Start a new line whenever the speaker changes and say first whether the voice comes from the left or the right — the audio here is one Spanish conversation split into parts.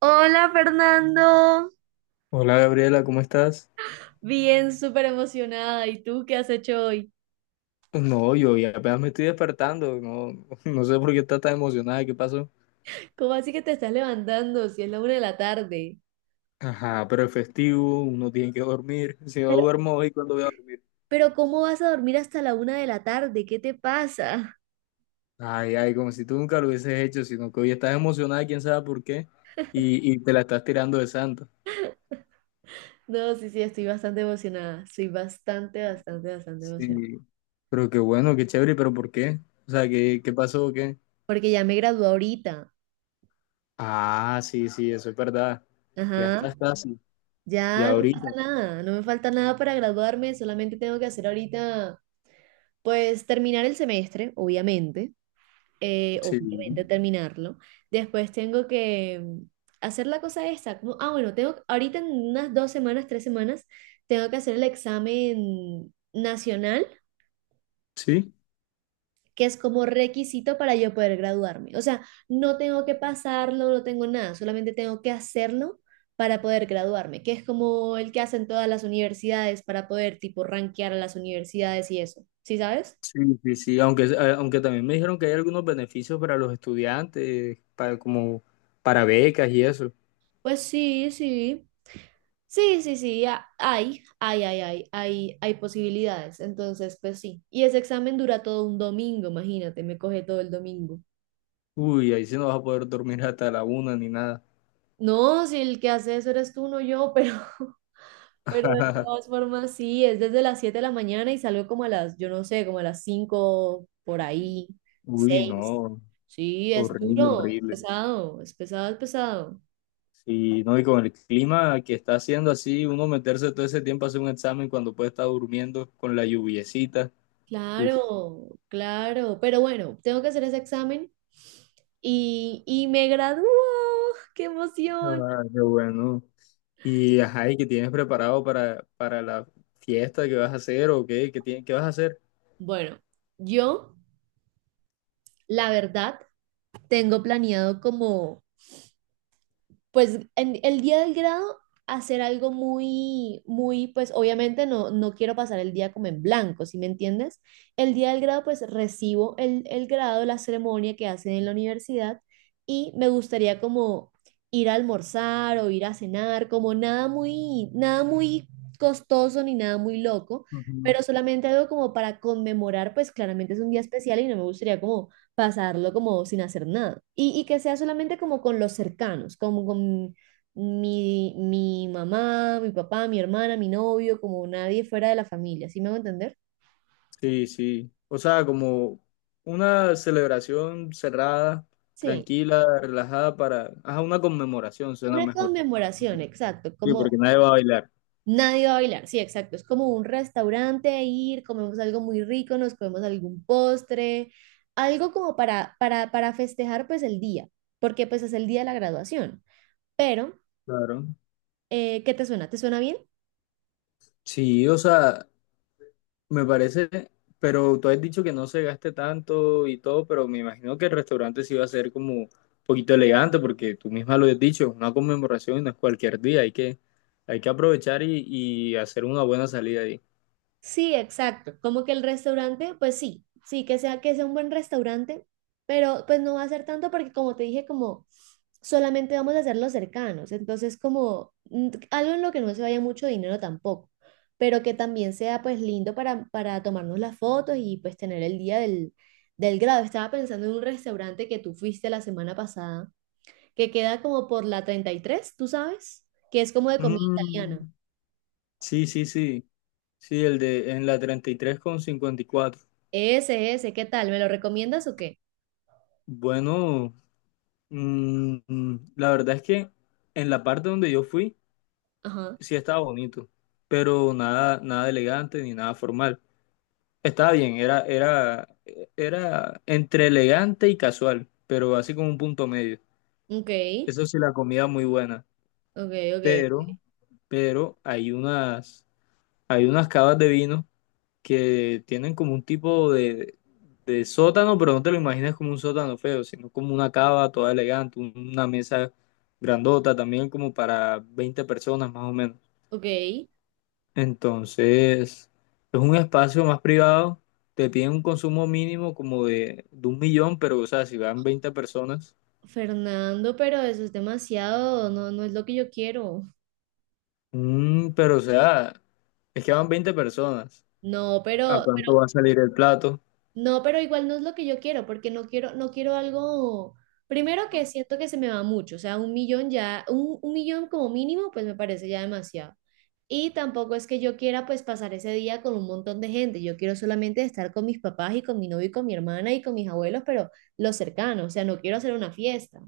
right: Hola Fernando.
left: Hola Gabriela, ¿cómo estás?
right: Bien, súper emocionada. ¿Y tú qué has hecho hoy?
left: No, yo ya apenas me estoy despertando, no, no sé por qué estás tan emocionada, ¿qué pasó?
right: ¿Cómo así que te estás levantando si es la una de la tarde?
left: Ajá, pero es festivo, uno tiene que dormir, si no
right: Pero,
left: duermo hoy, ¿cuándo voy a dormir?
right: pero ¿cómo vas a dormir hasta la una de la tarde? ¿Qué te pasa?
left: Ay, ay, como si tú nunca lo hubieses hecho, sino que hoy estás emocionada, quién sabe por qué, y te la estás tirando de santo.
right: No, sí, sí, estoy bastante emocionada. Estoy bastante, bastante, bastante
left: Sí,
right: emocionada.
left: pero qué bueno, qué chévere, pero ¿por qué? O sea, ¿qué pasó o qué?
right: Porque ya me gradué ahorita.
left: Ah, sí, sí, eso es verdad, ya
right: Ajá.
left: estás casi,
right: Ya
left: ya
right: no pasa
left: ahorita,
right: nada. No me falta nada para graduarme. Solamente tengo que hacer ahorita, pues terminar el semestre, obviamente.
left: sí,
right: Obviamente terminarlo. Después tengo que hacer la cosa esta, como, ah, bueno, tengo, ahorita en unas 2 semanas, 3 semanas, tengo que hacer el examen nacional,
left: sí.
right: que es como requisito para yo poder graduarme. O sea, no tengo que pasarlo, no tengo nada, solamente tengo que hacerlo para poder graduarme, que es como el que hacen todas las universidades para poder tipo rankear a las universidades y eso. ¿Sí sabes?
left: Sí, sí, sí, aunque, aunque también me dijeron que hay algunos beneficios para los estudiantes, para, como para becas y eso.
right: Pues sí, sí. Sí, sí, sí, hay posibilidades. Entonces, pues sí. Y ese examen dura todo un domingo, imagínate, me coge todo el domingo.
left: Uy, ahí sí no vas a poder dormir hasta la una ni nada.
right: No, si el que hace eso eres tú, no yo, pero, pero de todas formas sí, es desde las 7 de la mañana y salgo como a las, yo no sé, como a las 5 por ahí,
left: Uy,
right: 6.
left: no,
right: Sí, es
left: horrible,
right: duro,
left: horrible.
right: es pesado, es pesado, es pesado.
left: Sí, no, y con el clima que está haciendo así, uno meterse todo ese tiempo a hacer un examen cuando puede estar durmiendo con la lluviecita. Uf,
right: Claro, claro, pero bueno, tengo que hacer ese examen y me gradúo. ¡Qué emoción!
left: ah, qué bueno. Y ajá, ¿y qué tienes preparado para la fiesta que vas a hacer o qué? ¿Qué, qué vas a hacer?
right: Bueno, yo, la verdad, tengo planeado como pues en el día del grado hacer algo muy, muy, pues obviamente no, no quiero pasar el día como en blanco, ¿sí me entiendes? El día del grado, pues recibo el grado, la ceremonia que hacen en la universidad y me gustaría como ir a almorzar o ir a cenar, como nada muy, nada muy costoso ni nada muy loco, pero solamente algo como para conmemorar, pues claramente es un día especial y no me gustaría como pasarlo como sin hacer nada. Y que sea solamente como con los cercanos, como con mi mamá, mi papá, mi hermana, mi novio, como nadie fuera de la familia, ¿sí me hago entender?
left: Sí, sí. O sea, como una celebración cerrada,
right: Sí,
left: tranquila, relajada para... Ajá, una conmemoración suena
right: una
left: mejor.
right: conmemoración, exacto,
left: Sí, porque
right: como
left: nadie va a bailar.
right: nadie va a bailar, sí, exacto, es como un restaurante, ir, comemos algo muy rico, nos comemos algún postre, algo como para festejar pues el día, porque pues es el día de la graduación, pero,
left: Claro.
right: ¿qué te suena? ¿Te suena bien?
left: Sí, o sea, me parece, pero tú has dicho que no se gaste tanto y todo, pero me imagino que el restaurante sí va a ser como un poquito elegante, porque tú misma lo has dicho, es una conmemoración y no es cualquier día, hay que aprovechar y hacer una buena salida ahí.
right: Sí, exacto. Como que el restaurante, pues sí, sí, que sea un buen restaurante, pero pues no va a ser tanto porque como te dije, como solamente vamos a hacer los cercanos. Entonces, como algo en lo que no se vaya mucho dinero tampoco, pero que también sea pues lindo para tomarnos las fotos y pues tener el día del grado. Estaba pensando en un restaurante que tú fuiste la semana pasada, que queda como por la 33, ¿tú sabes? Que es como de comida
left: Mm,
right: italiana.
left: sí, sí, sí. Sí, el de en la 33 con 54.
right: Ese, ¿qué tal? ¿Me lo recomiendas o qué?
left: Bueno, la verdad es que en la parte donde yo fui
right: Ajá.
left: sí estaba bonito, pero nada, nada elegante ni nada formal. Estaba bien, era entre elegante y casual, pero así como un punto medio.
right: Ok,
left: Eso sí, la comida muy buena,
right: ok, ok,
left: pero, pero hay unas, hay unas cavas de vino que tienen como un tipo de sótano, pero no te lo imaginas como un sótano feo, sino como una cava toda elegante, una mesa grandota también como para 20 personas más o menos.
right: ok.
left: Entonces, es un espacio más privado, te piden un consumo mínimo como de 1.000.000, pero o sea, si van 20 personas,
right: Fernando, pero eso es demasiado, no, no es lo que yo quiero.
left: mm, pero o sea, es que van 20 personas,
right: No,
left: ¿a
right: pero,
left: cuánto va a salir el plato?
right: no, pero igual no es lo que yo quiero, porque no quiero, no quiero algo. Primero que siento que se me va mucho, o sea, un millón ya, un millón como mínimo, pues me parece ya demasiado. Y tampoco es que yo quiera pues pasar ese día con un montón de gente, yo quiero solamente estar con mis papás y con mi novio y con mi hermana y con mis abuelos, pero los cercanos, o sea, no quiero hacer una fiesta.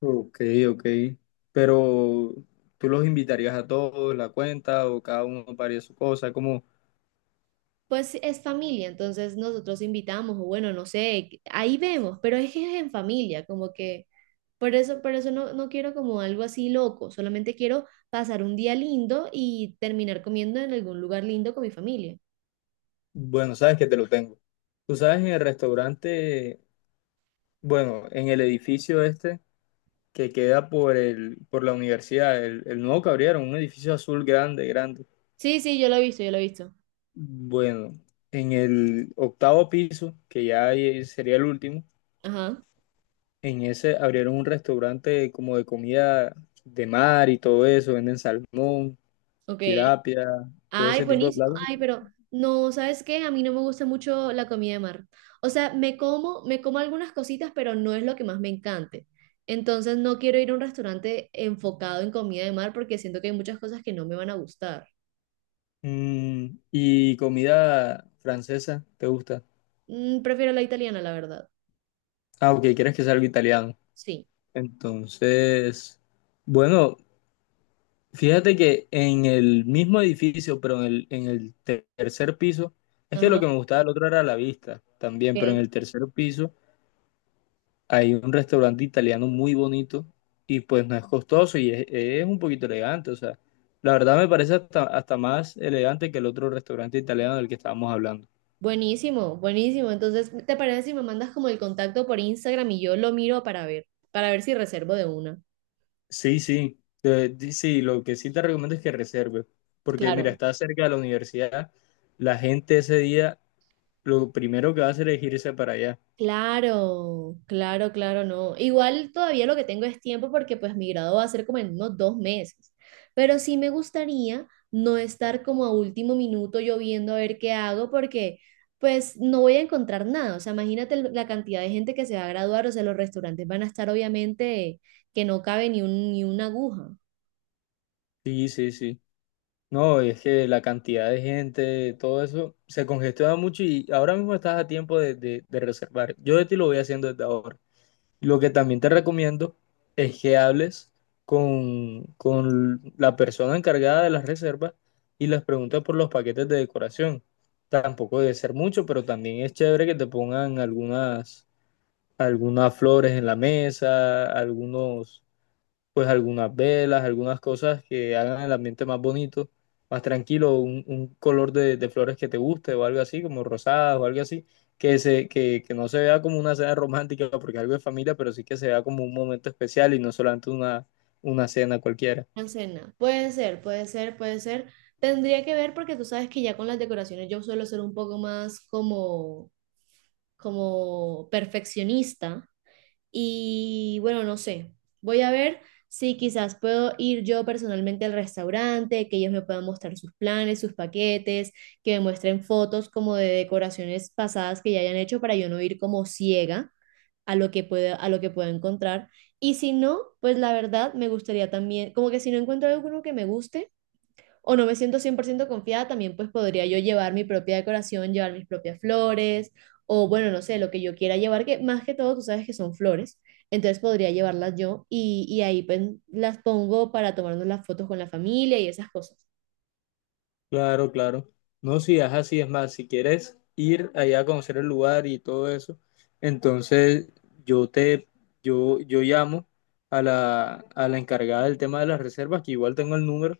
left: Ok, ok. Pero tú los invitarías a todos, la cuenta, o cada uno paría su cosa, como,
right: Pues es familia, entonces nosotros invitamos, o bueno, no sé, ahí vemos, pero es que es en familia, como que por eso no, no quiero como algo así loco, solamente quiero pasar un día lindo y terminar comiendo en algún lugar lindo con mi familia.
left: bueno, sabes que te lo tengo. Tú sabes, en el restaurante, bueno, en el edificio este que queda por el, por la universidad, el nuevo que abrieron, un edificio azul grande, grande.
right: Sí, sí, yo lo he visto, yo lo he visto.
left: Bueno, en el 8.º piso, que ya ahí sería el último,
right: Ajá,
left: en ese abrieron un restaurante como de comida de mar y todo eso, venden salmón.
right: ok.
left: Tilapia, todo
right: Ay,
left: ese tipo de
right: buenísimo.
left: platos.
right: Ay, pero no, ¿sabes qué? A mí no me gusta mucho la comida de mar. O sea, me como algunas cositas, pero no es lo que más me encante. Entonces no quiero ir a un restaurante enfocado en comida de mar porque siento que hay muchas cosas que no me van a gustar.
left: Mm, y comida francesa, ¿te gusta?
right: Prefiero la italiana, la verdad.
left: Ah, ok, quieres que sea algo italiano.
right: Sí.
left: Entonces, bueno, fíjate que en el mismo edificio, pero en el, 3.er piso, es que
right: Ajá,
left: lo que me gustaba del otro era la vista también, pero en
right: ok.
left: el 3.er piso hay un restaurante italiano muy bonito y pues no es costoso y es un poquito elegante, o sea, la verdad me parece hasta, hasta más elegante que el otro restaurante italiano del que estábamos hablando.
right: Buenísimo, buenísimo. Entonces, ¿te parece si me mandas como el contacto por Instagram y yo lo miro para ver si reservo de una?
left: Sí, sí, sí, lo que sí te recomiendo es que reserves, porque mira,
right: Claro.
left: está cerca de la universidad, la gente ese día lo primero que va a hacer es irse para allá.
right: Claro, claro, claro, no. Igual todavía lo que tengo es tiempo porque pues mi grado va a ser como en unos 2 meses. Pero sí me gustaría no estar como a último minuto yo viendo a ver qué hago porque pues no voy a encontrar nada. O sea, imagínate la cantidad de gente que se va a graduar. O sea, los restaurantes van a estar obviamente que no cabe ni un, ni una aguja.
left: Sí, sí, sí. No, es que la cantidad de gente, todo eso, se congestiona mucho y ahora mismo estás a tiempo de, de reservar. Yo de ti lo voy haciendo desde ahora. Lo que también te recomiendo es que hables con la persona encargada de las reservas y les preguntes por los paquetes de decoración. Tampoco debe ser mucho, pero también es chévere que te pongan algunas, algunas flores en la mesa, algunos pues algunas velas, algunas cosas que hagan el ambiente más bonito, más tranquilo, un color de flores que te guste o algo así, como rosadas o algo así, que no se vea como una cena romántica porque algo de familia, pero sí que se vea como un momento especial y no solamente una cena cualquiera.
right: Una cena. Puede ser, puede ser, puede ser. Tendría que ver porque tú sabes que ya con las decoraciones yo suelo ser un poco más como perfeccionista y bueno, no sé, voy a ver si quizás puedo ir yo personalmente al restaurante, que ellos me puedan mostrar sus planes, sus paquetes, que me muestren fotos como de decoraciones pasadas que ya hayan hecho para yo no ir como ciega a lo que pueda, a lo que pueda encontrar. Y si no, pues la verdad me gustaría también, como que si no encuentro alguno que me guste, o no me siento 100% confiada, también pues podría yo llevar mi propia decoración, llevar mis propias flores, o bueno, no sé, lo que yo quiera llevar, que más que todo tú sabes que son flores, entonces podría llevarlas yo y ahí pues, las pongo para tomarnos las fotos con la familia y esas cosas.
left: Claro, claro. No, si es así, es más, si quieres ir allá a conocer el lugar y todo eso, entonces yo te, yo llamo a la encargada del tema de las reservas, que igual tengo el número,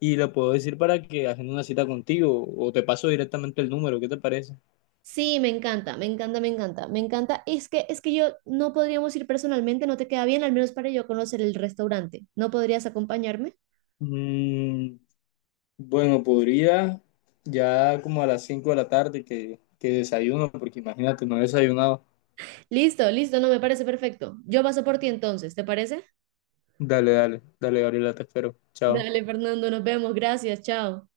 left: y le puedo decir para que hagan una cita contigo, o te paso directamente el número, ¿qué te parece?
right: Sí, me encanta, me encanta, me encanta, me encanta. Es que yo no podríamos ir personalmente, no te queda bien, al menos para yo conocer el restaurante. ¿No podrías acompañarme?
left: Mm, bueno, podría ya como a las 5 de la tarde que desayuno, porque imagínate, no he desayunado.
right: Listo, listo, no me parece perfecto. Yo paso por ti entonces, ¿te parece?
left: Dale, dale, dale, Gabriela, te espero. Chao.
right: Dale, Fernando, nos vemos, gracias, chao.